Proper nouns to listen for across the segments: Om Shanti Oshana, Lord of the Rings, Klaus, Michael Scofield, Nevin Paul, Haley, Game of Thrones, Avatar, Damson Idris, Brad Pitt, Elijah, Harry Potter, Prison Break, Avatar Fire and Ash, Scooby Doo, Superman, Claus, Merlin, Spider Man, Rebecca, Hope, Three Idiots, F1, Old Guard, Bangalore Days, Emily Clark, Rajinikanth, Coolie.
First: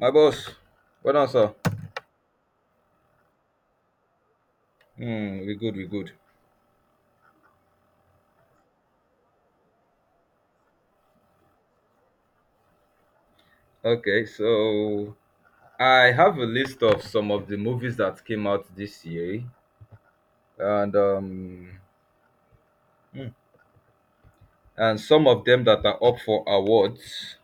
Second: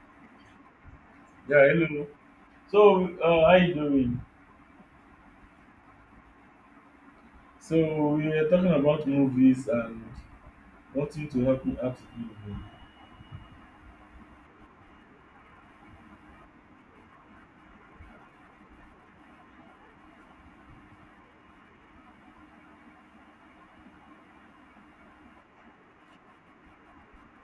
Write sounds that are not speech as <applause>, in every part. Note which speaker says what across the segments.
Speaker 1: My boss, well done, sir.
Speaker 2: Yeah, hello. How you doing?
Speaker 1: Hmm, we good, we good.
Speaker 2: So, we were talking about movies and wanting to help me out with movie.
Speaker 1: Okay, so I have a list of some of the movies that came out this year, and um, hmm, and some of them that are up for awards.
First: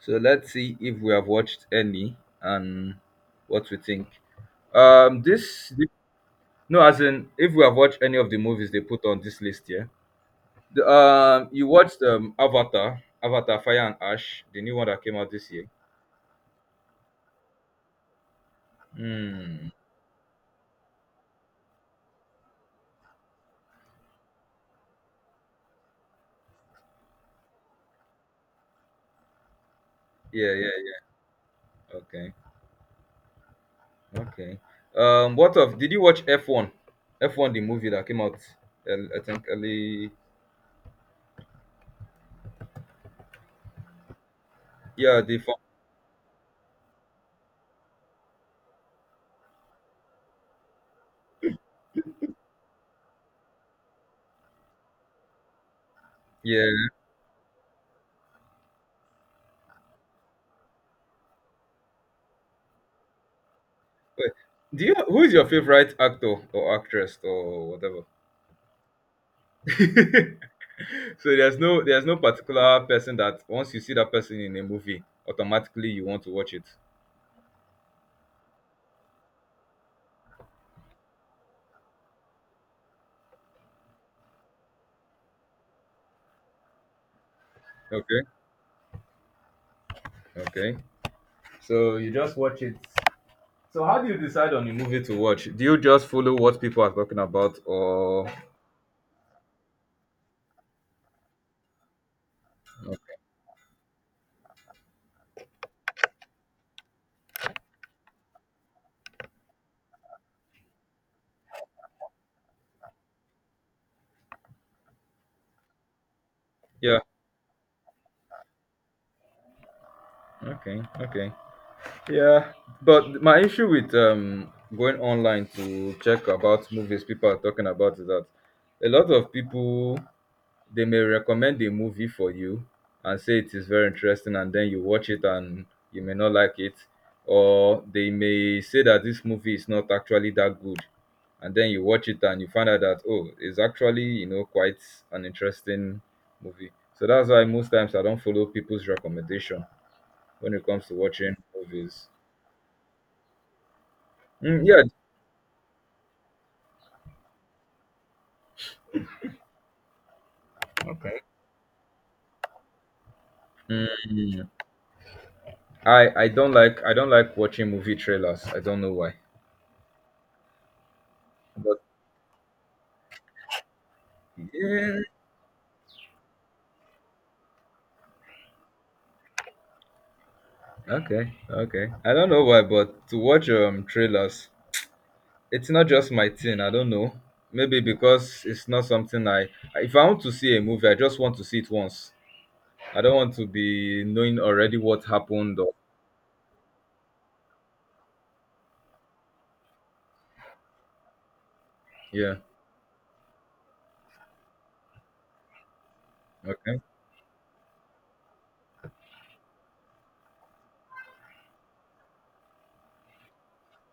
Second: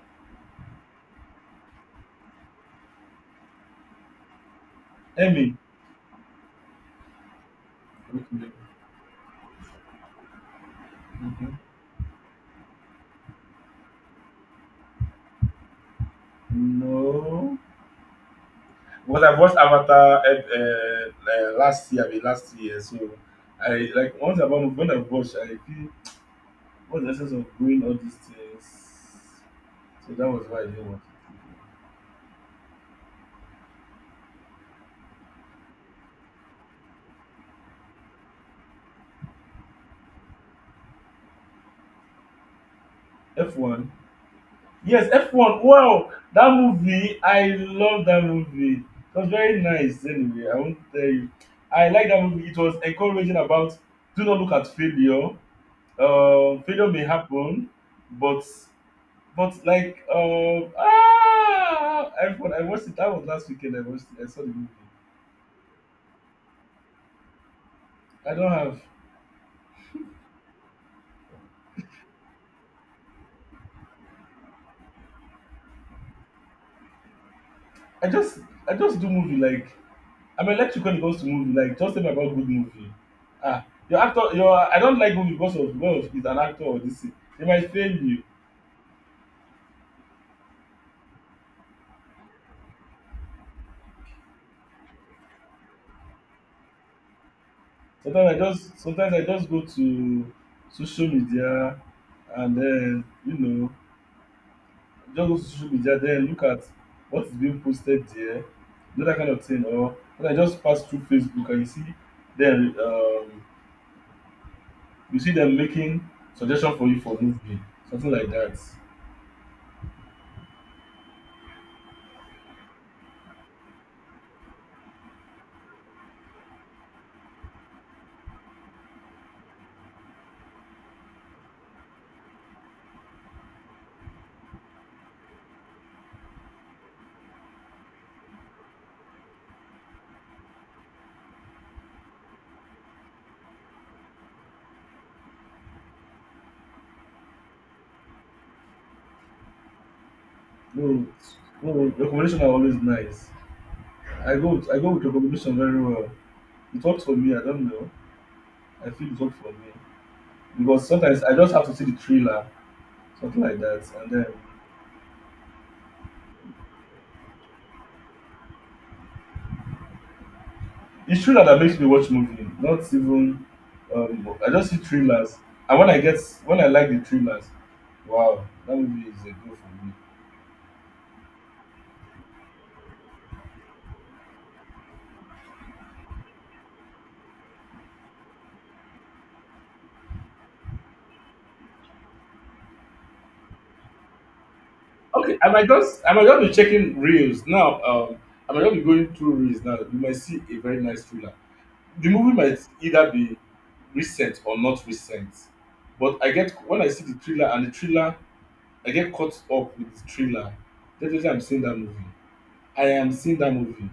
Speaker 1: So let's see if we have watched any and what we think.
Speaker 2: Emmy.
Speaker 1: This No, as in if we have watched any of the
Speaker 2: Okay.
Speaker 1: movies they put on this list here.
Speaker 2: Mhm.
Speaker 1: You watched Avatar, Avatar Fire and Ash, the new one that came out this year.
Speaker 2: No. But I watched
Speaker 1: Hmm.
Speaker 2: Avatar last year, last year. So, I like once about when I watched, I feel what's the essence of doing all these things. So that was
Speaker 1: Yeah,
Speaker 2: why I
Speaker 1: yeah,
Speaker 2: didn't watch
Speaker 1: yeah. Okay, okay. What of? Did you watch F one? F one, the movie that came out. I think early.
Speaker 2: it. F1. Yes,
Speaker 1: Yeah, the fun.
Speaker 2: F1. Wow! That movie, I love that movie. It was very nice anyway, I won't tell you. I like that movie. It was encouraging about do not look at failure.
Speaker 1: Yeah.
Speaker 2: Failure may happen, but but F1, I watched it. That was last weekend I watched it. I
Speaker 1: Wait,
Speaker 2: saw the movie.
Speaker 1: do you? Who is your favorite actor or actress or whatever?
Speaker 2: I don't have.
Speaker 1: <laughs> So there's no particular person that once you see that person in a movie, automatically you want to watch it.
Speaker 2: I just I just do movie like I'm electric when it comes to movie. Like just tell me about good movie. Ah, your actor, your, I don't like movie because of he's an actor or this thing. They might fail you.
Speaker 1: Okay. Okay. So you just watch it. So how do you decide on a movie to watch? Do you just follow what people are talking about, or
Speaker 2: Sometimes I just go to social media and then just go to social media then look at what is being posted there, do that kind of thing. Or then I just pass through Facebook and them um, you see them making suggestion for you
Speaker 1: yeah?
Speaker 2: for movie, something like that.
Speaker 1: Okay. Okay. Yeah, but my issue with going online to check about movies people are talking about is that a lot of people, they may recommend a movie for you and say it is very interesting and then you watch it and you may not like it, or they may say that this movie is not actually that good and then you watch it and you find out that, oh, it's actually, you know, quite an interesting movie. So that's why most times I don't follow people's recommendation when it comes to
Speaker 2: No,
Speaker 1: watching
Speaker 2: no,
Speaker 1: movies.
Speaker 2: recommendation are always nice.
Speaker 1: Mm,
Speaker 2: I
Speaker 1: yeah.
Speaker 2: go with recommendation very well. It works for me. I don't know. I feel it works for me because
Speaker 1: Okay.
Speaker 2: sometimes I just have to see the trailer, something like that, and then
Speaker 1: Mm, I don't like watching movie trailers. I don't know why.
Speaker 2: it's trailer that makes
Speaker 1: But
Speaker 2: me watch movie. Not even I just see
Speaker 1: yeah,
Speaker 2: trailers, and when I get when I like the trailers, wow, that movie is a go for me.
Speaker 1: okay, okay. I don't know why, but to watch trailers, it's not just my thing. I don't know. Maybe because it's not something I. If I want to see a movie, I just want to see it once. I don't want to be knowing already what
Speaker 2: Okay,
Speaker 1: happened. Or
Speaker 2: I might just be checking reels now. I might just be going through reels now. You might see a very nice thriller. The movie
Speaker 1: yeah,
Speaker 2: might either be recent or not recent, but I get when
Speaker 1: okay.
Speaker 2: I see the thriller and the thriller, I get caught up with the thriller. Definitely, I'm seeing that movie. I am seeing that movie.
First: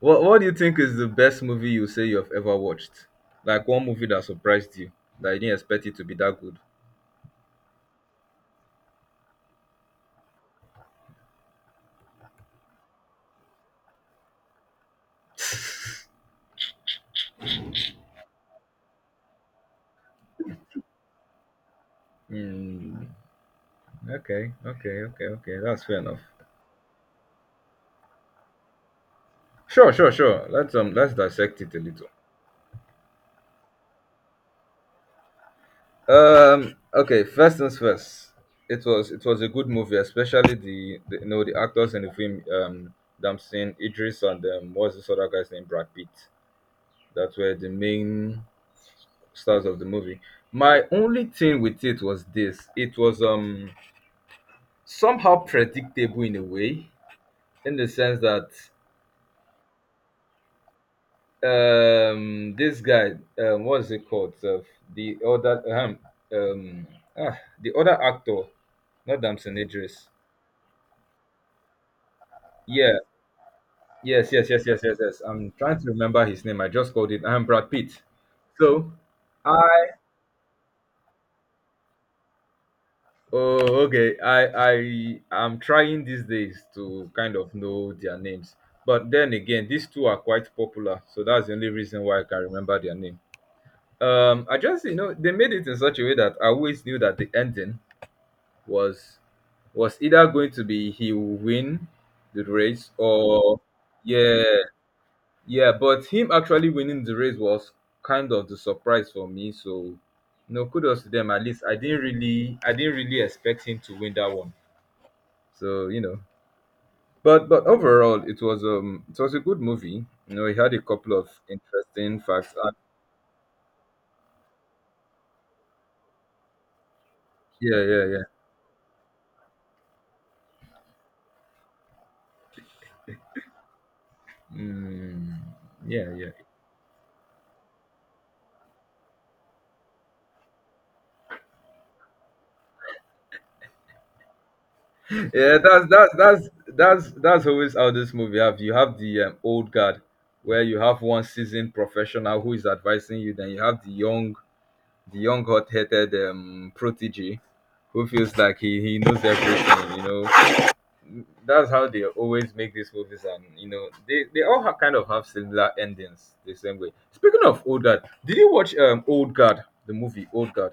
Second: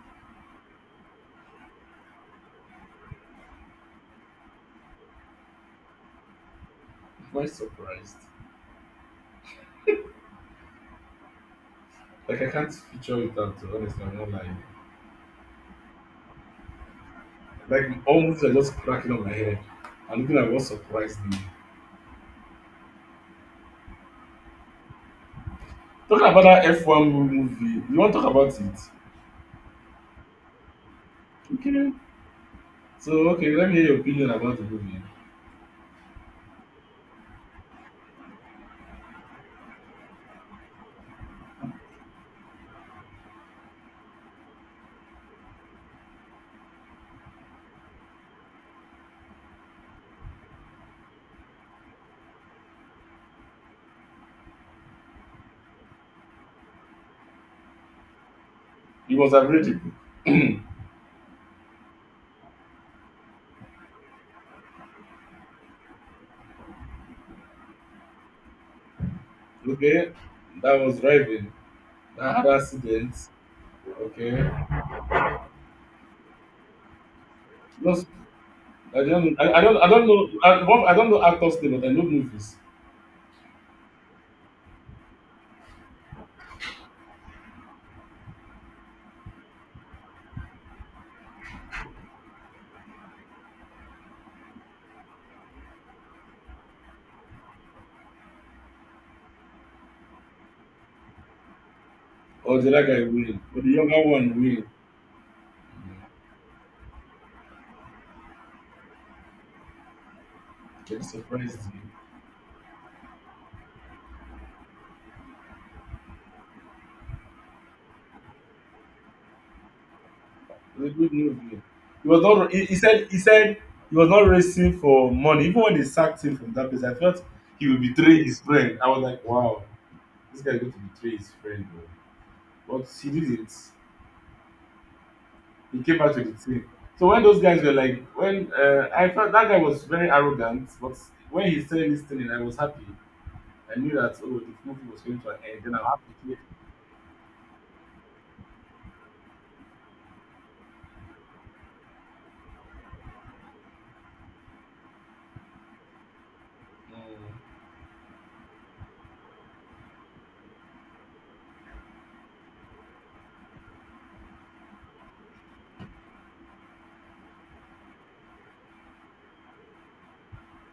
Speaker 1: What do you think is the best movie you say you've ever watched? Like one movie that surprised you, that you didn't expect it to be that good.
Speaker 2: I'm quite surprised. Like I can't picture it out. Honestly, I'm not lying. Like all movies are just cracking on my head. I'm looking at what surprised me.
Speaker 1: Hmm. Okay, okay, okay, okay. That's fair enough.
Speaker 2: Talking about that F1 movie, you want to talk about it?
Speaker 1: Sure, sure, sure. Let's dissect it a
Speaker 2: Okay.
Speaker 1: little.
Speaker 2: So okay, let me hear your opinion about the movie.
Speaker 1: Okay, first things first. It was a good movie, especially the you know, the actors in the film, Damson, Idris, and what's this other guy's name? Brad Pitt. That were the main stars of the movie. My only thing with it was this. It was somehow predictable in a way, in the sense that
Speaker 2: You must have read it.
Speaker 1: this guy, what's it called, the other um, um the other actor, not Damson Idris.
Speaker 2: Okay, that was driving, that
Speaker 1: Yeah,
Speaker 2: accident.
Speaker 1: yes yes
Speaker 2: Okay.
Speaker 1: yes yes yes yes I'm trying to remember his name. I just called it. I'm Brad
Speaker 2: No,
Speaker 1: Pitt. So I,
Speaker 2: I don't know I, what- I don't know actors name, but I know movies.
Speaker 1: oh, okay, I am trying these days to kind of know their names, but then again, these two are quite popular, so that's the only reason why I can remember their name. I just, you know, they made it in such a way that I always knew that the ending was was either going to be he will win the
Speaker 2: Or the other
Speaker 1: race
Speaker 2: guy Will.
Speaker 1: or,
Speaker 2: Or the younger one
Speaker 1: yeah
Speaker 2: Will.
Speaker 1: yeah, but him actually winning the race was kind of the surprise for me. So, no,
Speaker 2: They
Speaker 1: kudos to them. At
Speaker 2: surprised
Speaker 1: least I
Speaker 2: me.
Speaker 1: didn't really, I didn't really expect him to win that one. So, you know, but overall it was, it was a good movie. You know, it had
Speaker 2: It
Speaker 1: a
Speaker 2: was a good
Speaker 1: couple of
Speaker 2: movie.
Speaker 1: interesting facts
Speaker 2: He
Speaker 1: and
Speaker 2: said he said he was not racing for money. Even when they sacked him from that place, I felt he would
Speaker 1: yeah, yeah,
Speaker 2: betray
Speaker 1: yeah.
Speaker 2: his friend. I was like, wow, this guy is going to betray his friend, bro. But he didn't.
Speaker 1: Mm,
Speaker 2: He came
Speaker 1: yeah,
Speaker 2: back to
Speaker 1: yeah.
Speaker 2: the team. So when those guys were like, when I felt that guy was very arrogant, but when he telling this thing, I was happy. I knew that oh, the movie was going to an
Speaker 1: Yeah,
Speaker 2: end. Then I
Speaker 1: that's
Speaker 2: have
Speaker 1: that's
Speaker 2: to happy.
Speaker 1: that's that's that's always how this movie have. You have the old guard, where you have one seasoned professional who is advising you. Then you have the young hot-headed
Speaker 2: Mm.
Speaker 1: protege, who feels like he knows everything. You know, that's how they always make these movies, and you know, they all have kind of have similar endings the same way. Speaking of old guard, did you watch Old Guard, the movie Old Guard?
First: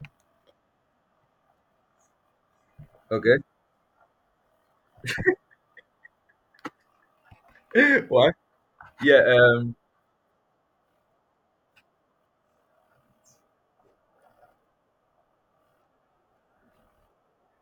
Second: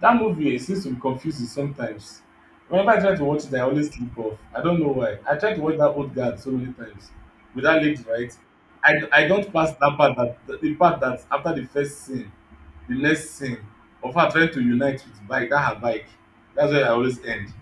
Speaker 2: That movie eh, seems to be confusing sometimes. Whenever I try to
Speaker 1: Okay,
Speaker 2: watch it, I always sleep off. I don't know why. I tried to watch that old guard so many times with that lady,
Speaker 1: <laughs> why?
Speaker 2: right? I,
Speaker 1: Yeah,
Speaker 2: I don't pass that part, that the part that after the first scene, the next scene of her trying to unite with bike, that her bike. That's where I always end.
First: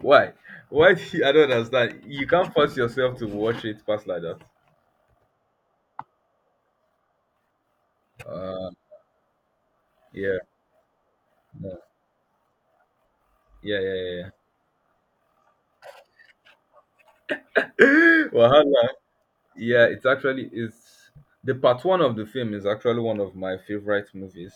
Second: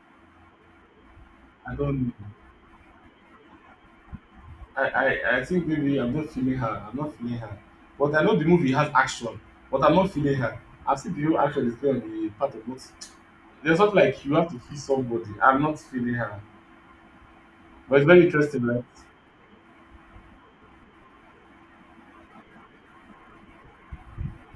Speaker 1: why? Why? I don't
Speaker 2: I
Speaker 1: understand.
Speaker 2: don't know.
Speaker 1: You can't force yourself to watch it past like that.
Speaker 2: I think maybe I'm not feeling her. I'm not feeling her. But I know the
Speaker 1: Uh,
Speaker 2: movie has action, but I'm not feeling
Speaker 1: yeah,
Speaker 2: her. I see the whole action is
Speaker 1: no.
Speaker 2: still on the part of what. There's
Speaker 1: Yeah,
Speaker 2: not
Speaker 1: yeah,
Speaker 2: like
Speaker 1: yeah.
Speaker 2: you have to feel somebody. I'm not feeling her. But it's very
Speaker 1: <laughs>
Speaker 2: interesting, right?
Speaker 1: Wahala. Yeah, it's actually it's, the part one of the film is actually one of my favorite movies,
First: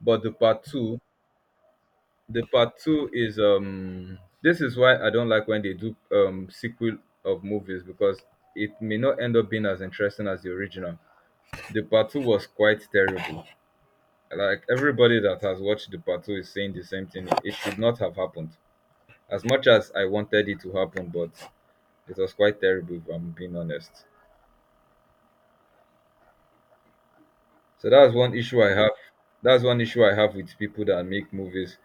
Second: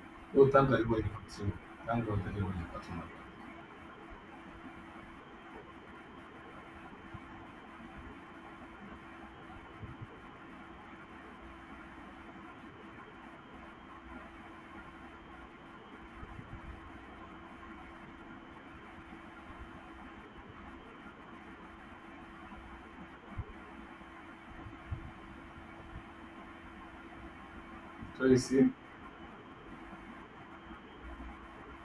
Speaker 1: but
Speaker 2: Oh, thank God everybody got to know. Thank God
Speaker 1: the
Speaker 2: everybody
Speaker 1: part
Speaker 2: got to know.
Speaker 1: two is this is why I don't like when they do sequel of movies, because it may not end up being as interesting as the original. The part two was quite terrible. Like everybody that has watched the battle is saying the same thing. It should not have happened. As much as I wanted it to happen, but it was quite terrible, if I'm being honest. So that's
Speaker 2: So
Speaker 1: one
Speaker 2: you
Speaker 1: issue
Speaker 2: see,
Speaker 1: I have. That's one issue I have with people that make movies.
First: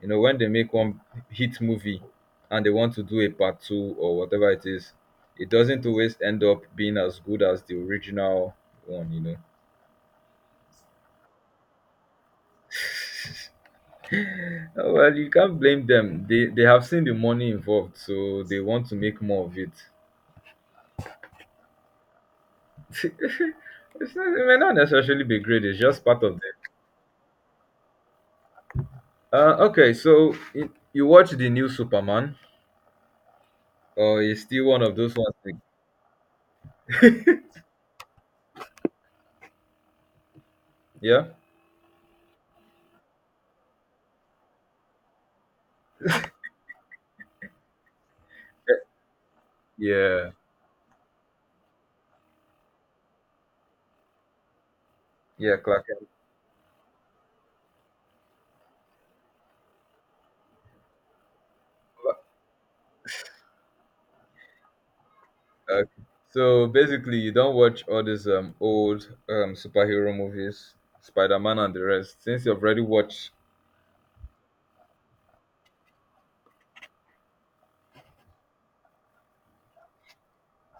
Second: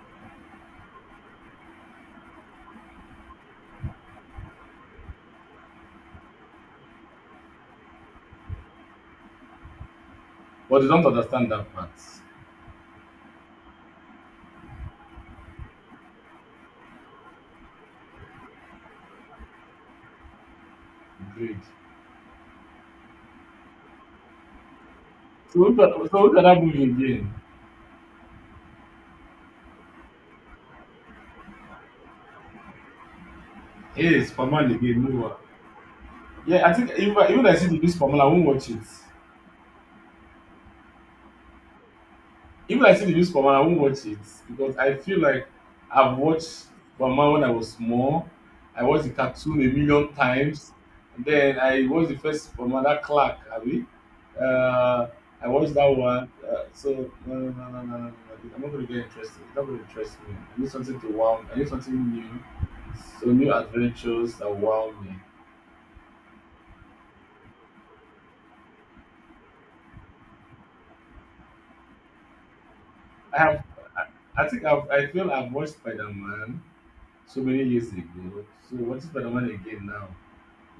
Speaker 1: You know, when they make one hit movie and they want to do a part two or whatever it is, it doesn't always end up being as good as the original one, you know.
Speaker 2: but they don't understand that part.
Speaker 1: Well, you can't blame them. They have seen the money involved, so they want to make more of it.
Speaker 2: Great.
Speaker 1: <laughs> It's not, it may not necessarily be great. It's just
Speaker 2: So
Speaker 1: part
Speaker 2: look
Speaker 1: of
Speaker 2: at
Speaker 1: it.
Speaker 2: that movie again.
Speaker 1: Okay, so you watch the new Superman, or
Speaker 2: Yes,
Speaker 1: is still
Speaker 2: Superman
Speaker 1: one of
Speaker 2: again.
Speaker 1: those
Speaker 2: Move on.
Speaker 1: ones that-
Speaker 2: Yeah, I think even I see the new Superman, I won't watch it.
Speaker 1: Yeah,
Speaker 2: If I see the new Superman, I won't watch it because I feel like I've watched Superman when I was small. I watched the cartoon a million
Speaker 1: yeah,
Speaker 2: times. And then I watched the first Superman, that Clark, Abi. Uh, I
Speaker 1: yeah.
Speaker 2: watched
Speaker 1: Clark.
Speaker 2: that
Speaker 1: Kent.
Speaker 2: one. So, no, no, no, no, no, no, no. I'm not going to get interested. It's not going to interest me. I need something to wow me. I need something new. So, new adventures that wow me.
Speaker 1: Okay. So basically, you don't watch all these old superhero movies, Spider Man and the rest, since you've already watched.
Speaker 2: I have, I feel I've watched Spider Man so many years ago. So, watching Spider Man again now,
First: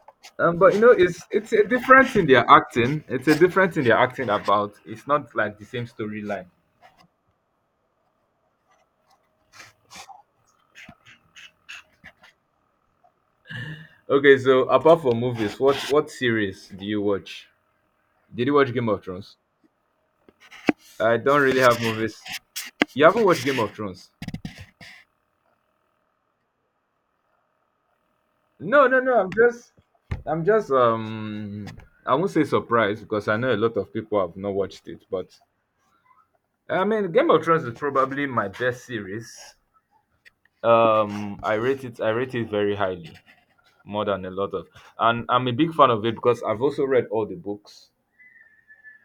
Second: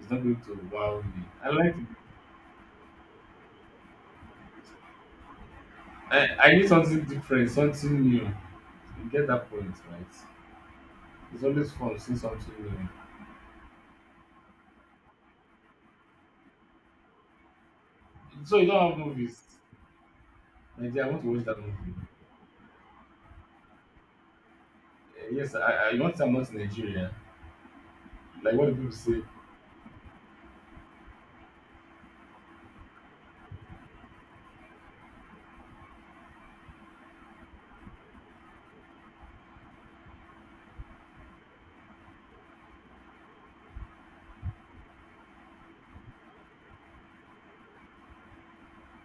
Speaker 2: it's not going to
Speaker 1: But you know,
Speaker 2: wow me. I
Speaker 1: it's a
Speaker 2: like it.
Speaker 1: difference in their acting. It's a difference in their acting about. It's not like the same storyline.
Speaker 2: I need something different, something new. You get that point, right? It's always fun seeing something new.
Speaker 1: Okay, so apart from movies, what series do you watch? Did you
Speaker 2: So you
Speaker 1: watch Game
Speaker 2: don't have
Speaker 1: of Thrones?
Speaker 2: movies. Nigeria, I
Speaker 1: I
Speaker 2: want to
Speaker 1: don't
Speaker 2: watch that
Speaker 1: really have
Speaker 2: movie.
Speaker 1: movies. You haven't watched Game of Thrones?
Speaker 2: Eh, yes, I want to say I'm in Nigeria. Like what do
Speaker 1: No,
Speaker 2: people
Speaker 1: no, no.
Speaker 2: say?
Speaker 1: I'm just, um, I won't say surprised, because I know a lot of people have not watched it. But I mean, Game of Thrones is probably my best series. I rate it. I rate it very highly, more than a lot of, and I'm a big fan of it because I've also read all the books.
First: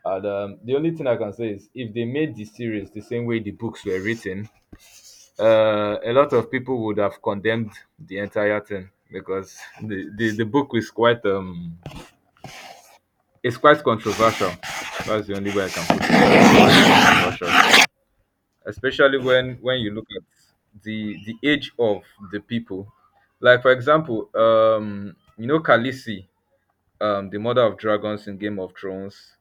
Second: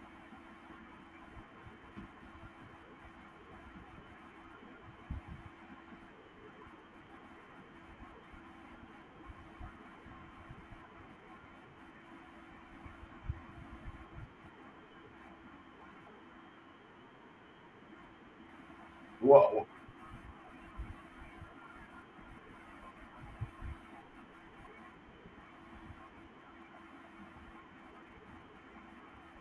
Speaker 1: And the only thing I can say is, if they made the series the same way the books were written, a lot of people would have condemned the entire thing, because the book is quite it's quite controversial. That's the only way I can put it. Controversial. Especially
Speaker 2: Wow,
Speaker 1: when you look at the age of the people. Like for example, you know, Khaleesi, the mother of dragons in Game of Thrones,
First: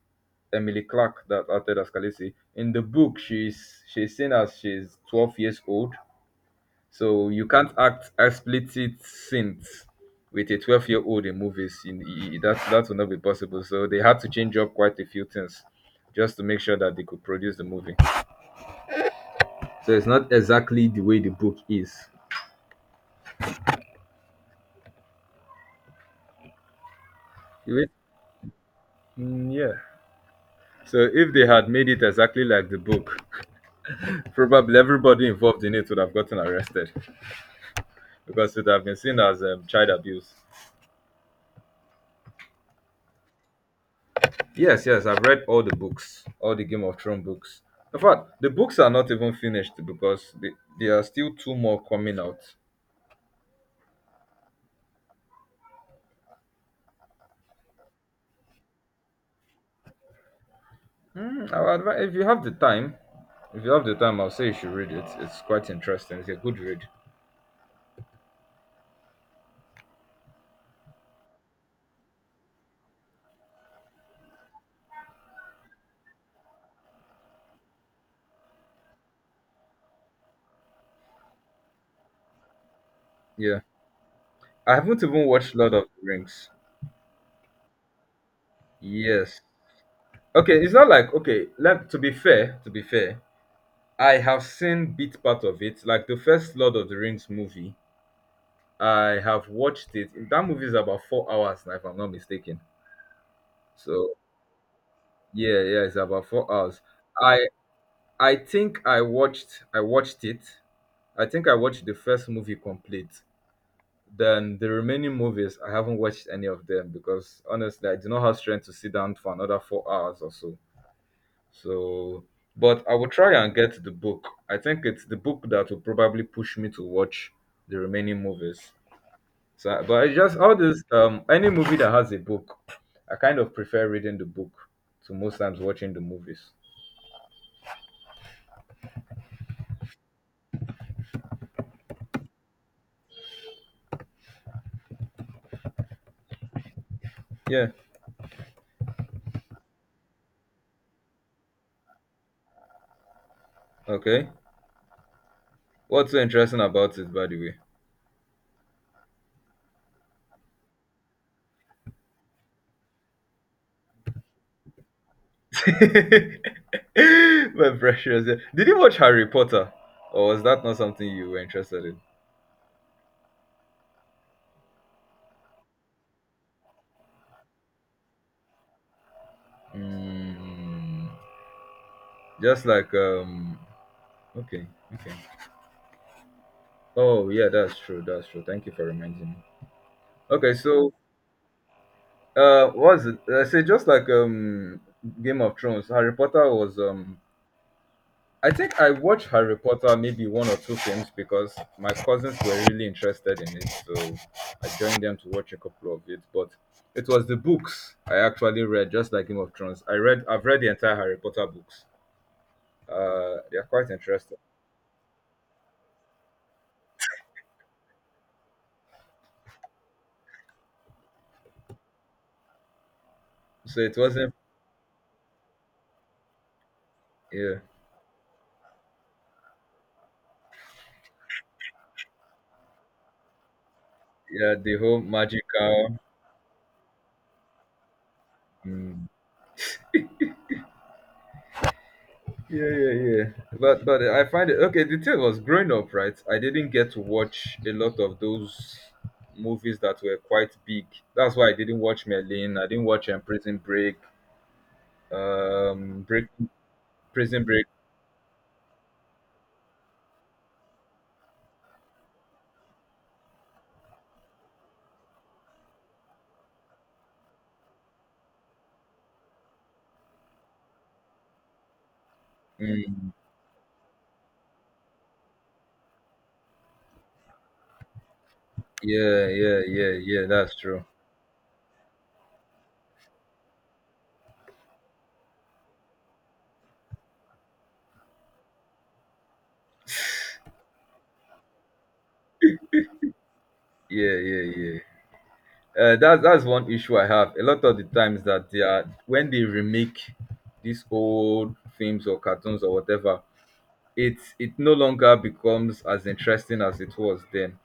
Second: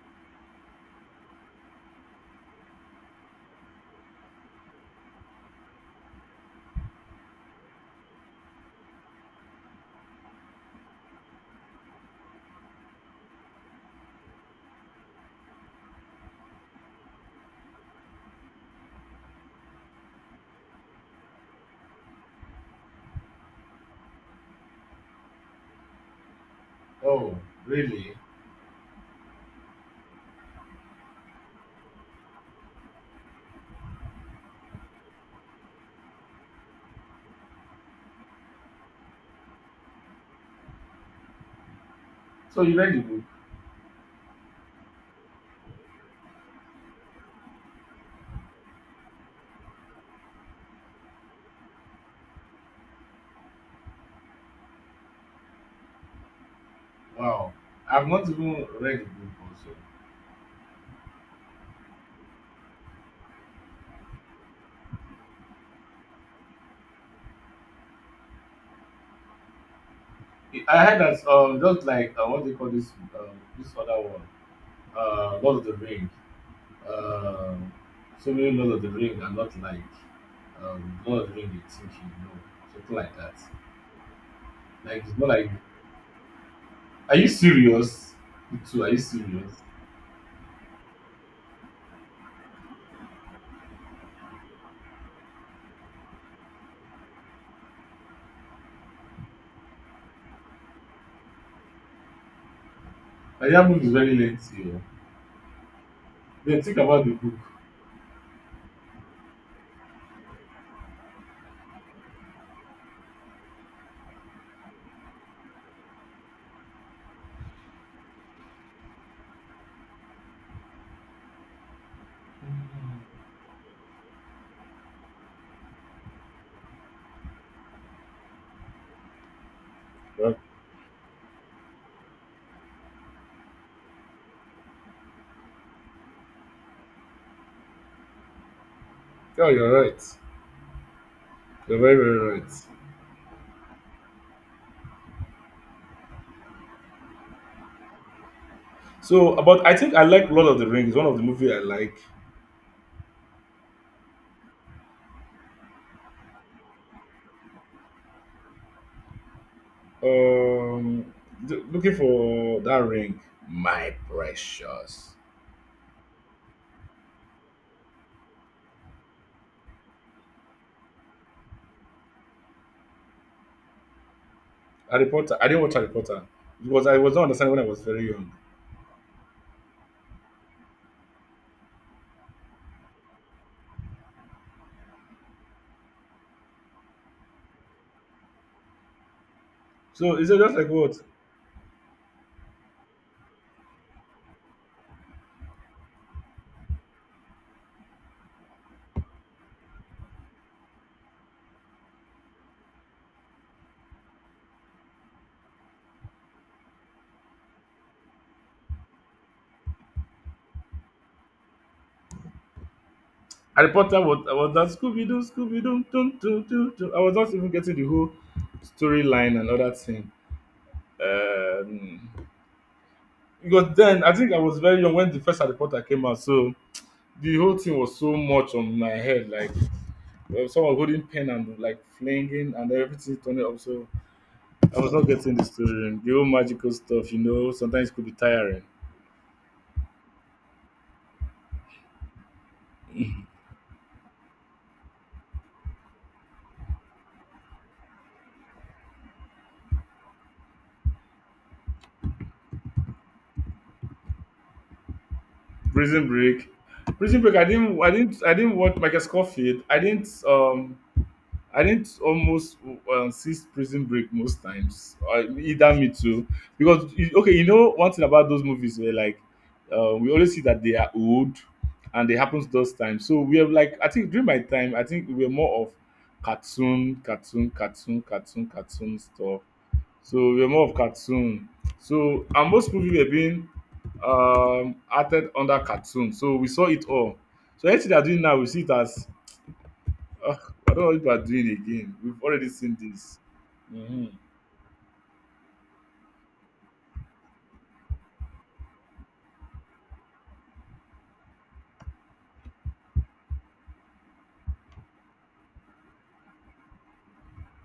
Speaker 1: Emily Clark, that acted as Khaleesi. In the book, she's seen as, she's 12 years old. So you can't act explicit scenes with a 12-year-old in movies. That, that will not be possible. So they had to change up quite a few things just to make sure that they could produce the movie. So it's not exactly the way the book is.
Speaker 2: oh,
Speaker 1: The
Speaker 2: really?
Speaker 1: Mm, yeah. So if they had made it exactly like the book, <laughs> probably everybody involved in it would have gotten arrested, because it would have been seen as child abuse.
Speaker 2: So you read the book?
Speaker 1: Yes, yes, I've read all the books, all the Game of Thrones books. In fact, the books are not even finished because there are still two more coming out.
Speaker 2: Wow. I've not even read the book also.
Speaker 1: Mm, I would advise, if you have the time, if you have the time, I'll say you should read it. It's quite interesting. It's a good read.
Speaker 2: I heard that just like what they call this um, this other one, Lord of the Ring. Um, so many Lord of the Ring are not like Lord of the Ring, they think you know, something like that.
Speaker 1: Yeah, I haven't
Speaker 2: Like it's
Speaker 1: even
Speaker 2: not like,
Speaker 1: watched Lord of the Rings.
Speaker 2: are you serious? You too, are you
Speaker 1: Yes.
Speaker 2: serious?
Speaker 1: Okay, it's not like okay. Let to be fair, I have seen bit part of it, like the first Lord of the Rings movie. I have watched it. That movie is about 4 hours, if I'm not mistaken.
Speaker 2: Like that book is
Speaker 1: So
Speaker 2: very lengthy. Oh.
Speaker 1: yeah, yeah, it's about four
Speaker 2: Then think
Speaker 1: hours.
Speaker 2: about the book.
Speaker 1: I I think I watched I watched it. I think I watched the first movie complete. Then the remaining movies, I haven't watched any of them, because honestly, I do not have strength to sit down for another 4 hours or so. So, but I will try and get the book. I think it's the book that will probably push me to watch the remaining movies. So, but it's
Speaker 2: Well,
Speaker 1: just all this any movie that has a book, I kind of prefer reading the book to most times watching the movies.
Speaker 2: yeah, you're right. You're very, very right.
Speaker 1: Yeah.
Speaker 2: So about I think I like Lord of the Rings. It's one of the movie I like.
Speaker 1: Okay. What's so interesting about it, by the way?
Speaker 2: Um, Looking for that ring, my precious.
Speaker 1: <laughs> My precious. Did you watch Harry Potter? Or was that not something you were interested in?
Speaker 2: Harry Potter. I didn't watch Harry Potter because I was not understanding when I was very young.
Speaker 1: Mm, just like, um, okay, okay. Oh, yeah, that's true. That's true. Thank you for reminding me.
Speaker 2: So it's
Speaker 1: Okay,
Speaker 2: just like
Speaker 1: so,
Speaker 2: what?
Speaker 1: what was it? I say, Game of Thrones, Harry Potter was, I think I watched Harry Potter maybe one or two films because my cousins were really interested in it, so I joined them to watch a couple of it. But it was the books I actually read, just like Game of Thrones. I read, I've read the entire Harry Potter books. They are
Speaker 2: Harry
Speaker 1: quite
Speaker 2: Potter was, I
Speaker 1: interesting.
Speaker 2: was that Scooby Doo, Scooby Doo, dun, dun, dun, dun. I was not even getting the whole storyline and all that thing. Um, because
Speaker 1: So it
Speaker 2: then I think
Speaker 1: wasn't,
Speaker 2: I was very young when the first Harry Potter came out, so the
Speaker 1: yeah,
Speaker 2: whole thing was so much on my head. Like someone holding pen and like flinging and everything turning up. So
Speaker 1: yeah, the
Speaker 2: I was
Speaker 1: whole
Speaker 2: not getting the story.
Speaker 1: magical,
Speaker 2: The whole magical stuff, you know, sometimes it could be tiring.
Speaker 1: mm, yeah, yeah, yeah. But I find it okay. The thing was growing up, right? I didn't get to watch a lot of those movies that were quite big. That's why I didn't watch Merlin. I didn't watch Prison Break. Um,
Speaker 2: Prison
Speaker 1: Break
Speaker 2: Break, Prison Break.
Speaker 1: Prison Break.
Speaker 2: I didn't watch Michael Scofield. I didn't almost see Prison Break most times. I, either me too, because you- okay, you know one thing about those movies where like we always see that they are old and they happen those times.
Speaker 1: Mm,
Speaker 2: So we have like I think during my time, I think we were more of cartoon, cartoon, cartoon, cartoon, cartoon
Speaker 1: yeah,
Speaker 2: stuff.
Speaker 1: yeah, yeah,
Speaker 2: So
Speaker 1: yeah.
Speaker 2: we were
Speaker 1: That's
Speaker 2: more of
Speaker 1: true.
Speaker 2: cartoon. So and most movies were being acted under cartoon. So we saw it all. So anything they're doing now, we see it as ugh, I don't know if we're doing again. We've already seen this. Hmm.
Speaker 1: Yeah, yeah, yeah. That's one issue I have. A lot of the times that they are when they remake these old films or cartoons or whatever, it no longer becomes as interesting as it was then.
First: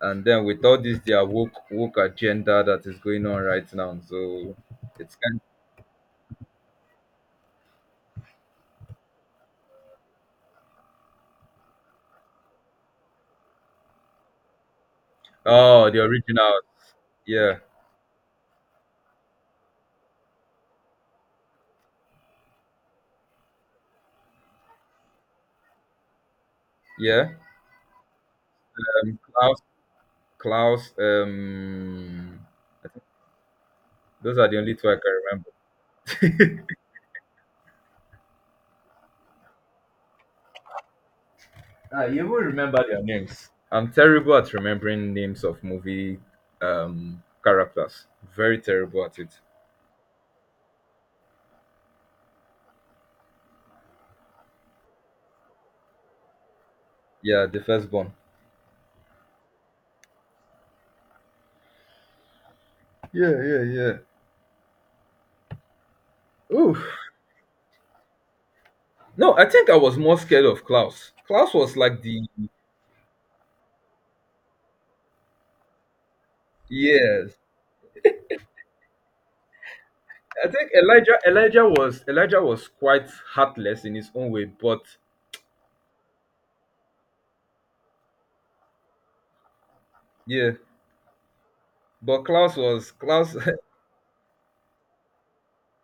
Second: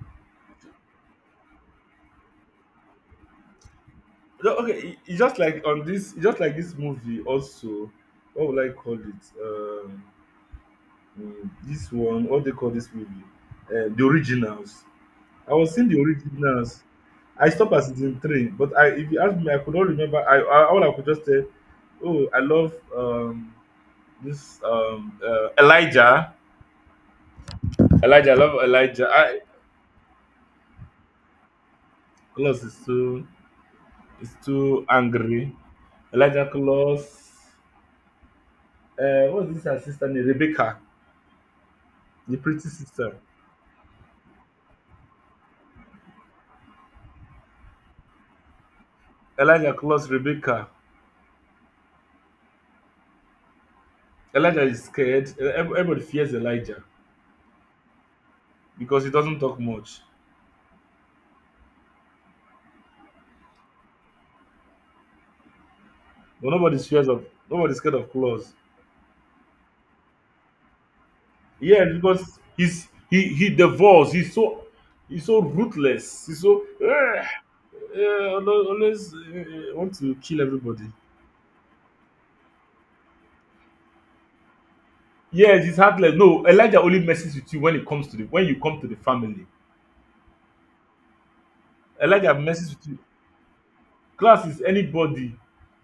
Speaker 1: And then with all this their woke agenda that is going on right now. So
Speaker 2: Okay, it-
Speaker 1: it's
Speaker 2: it's just
Speaker 1: kind.
Speaker 2: like on this, it's just like this movie. Also, what would I call it? This one, what they call this movie? The Originals. I was seeing
Speaker 1: Oh,
Speaker 2: the
Speaker 1: the original.
Speaker 2: Originals. I
Speaker 1: Yeah,
Speaker 2: stopped at season three, but I, if you ask me, I could not remember. I all I could just say, oh, I love this Elijah.
Speaker 1: yeah.
Speaker 2: Elijah, I love Elijah.
Speaker 1: um
Speaker 2: I,
Speaker 1: klaus klaus um
Speaker 2: Los is too, is
Speaker 1: Those are the only
Speaker 2: too
Speaker 1: two I can
Speaker 2: angry.
Speaker 1: remember.
Speaker 2: Elijah Claus. What's this her sister name? Rebecca,
Speaker 1: Ah, you
Speaker 2: the
Speaker 1: will
Speaker 2: pretty
Speaker 1: remember their
Speaker 2: sister.
Speaker 1: names. I'm terrible at remembering names of movie characters. Very terrible at it.
Speaker 2: Elijah Claus, Rebecca. Elijah is scared. Eh, ev- everybody fears Elijah
Speaker 1: Yeah, the firstborn.
Speaker 2: because he doesn't talk much.
Speaker 1: Yeah, yeah, yeah.
Speaker 2: But
Speaker 1: Oof.
Speaker 2: nobody's fears of, nobody's scared of Claus.
Speaker 1: No, I think I was more scared of Klaus. Klaus was
Speaker 2: Yeah,
Speaker 1: like the,
Speaker 2: because he devours. He's so ruthless. He's so eh,
Speaker 1: yeah.
Speaker 2: eh, alwa- always eh, want to kill
Speaker 1: I think
Speaker 2: everybody.
Speaker 1: Elijah Elijah was quite heartless in his own way, but
Speaker 2: Yes, he's heartless. No, Elijah only messes with you when it comes to the, when you come to the family.
Speaker 1: yeah, but
Speaker 2: Elijah
Speaker 1: Klaus
Speaker 2: messes with
Speaker 1: was
Speaker 2: you.
Speaker 1: Klaus.
Speaker 2: Class is anybody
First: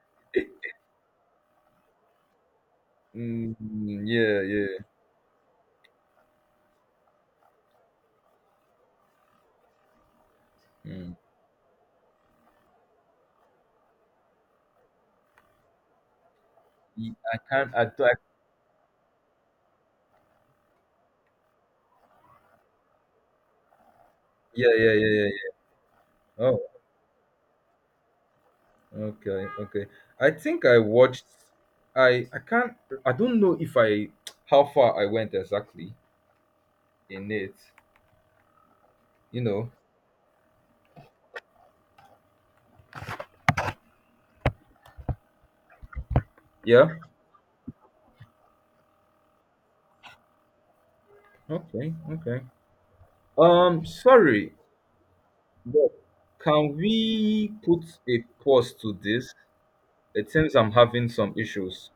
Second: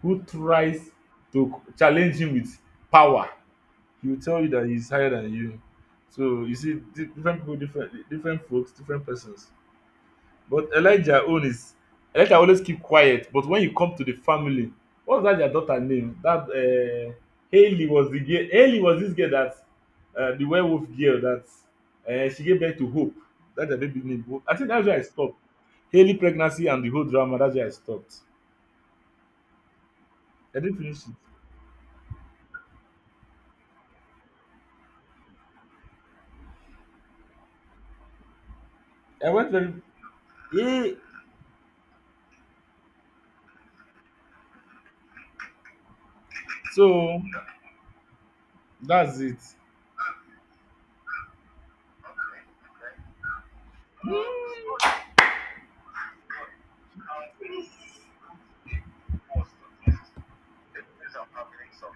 Speaker 2: who
Speaker 1: <laughs>
Speaker 2: tries to challenge him with power.
Speaker 1: Mm,
Speaker 2: He will tell
Speaker 1: yeah,
Speaker 2: you that
Speaker 1: yeah.
Speaker 2: he's higher than you. So you see, di- different people, different different folks, different persons. But
Speaker 1: Mm.
Speaker 2: Elijah own is, Elijah always keep quiet. But when you come to the family, what was that their daughter name? That
Speaker 1: Y- I can't. I,
Speaker 2: Haley
Speaker 1: don't-
Speaker 2: was
Speaker 1: I
Speaker 2: the girl. Haley was this girl that the werewolf girl that she gave birth to Hope. That's the baby name. Hope. I think
Speaker 1: Yeah,
Speaker 2: that's
Speaker 1: yeah,
Speaker 2: where I
Speaker 1: yeah,
Speaker 2: stopped.
Speaker 1: yeah,
Speaker 2: Haley
Speaker 1: yeah. Oh,
Speaker 2: pregnancy and the whole drama. That's where I stopped.
Speaker 1: okay, okay. I
Speaker 2: I
Speaker 1: think
Speaker 2: didn't
Speaker 1: I
Speaker 2: finish it.
Speaker 1: watched. I can't. I don't know if I how far I went exactly in it.
Speaker 2: I
Speaker 1: You
Speaker 2: went
Speaker 1: know.
Speaker 2: very yeah.
Speaker 1: Yeah.
Speaker 2: So that's it.
Speaker 1: Okay. Okay. Sorry. But can we put a pause to this? It seems I'm having some issues.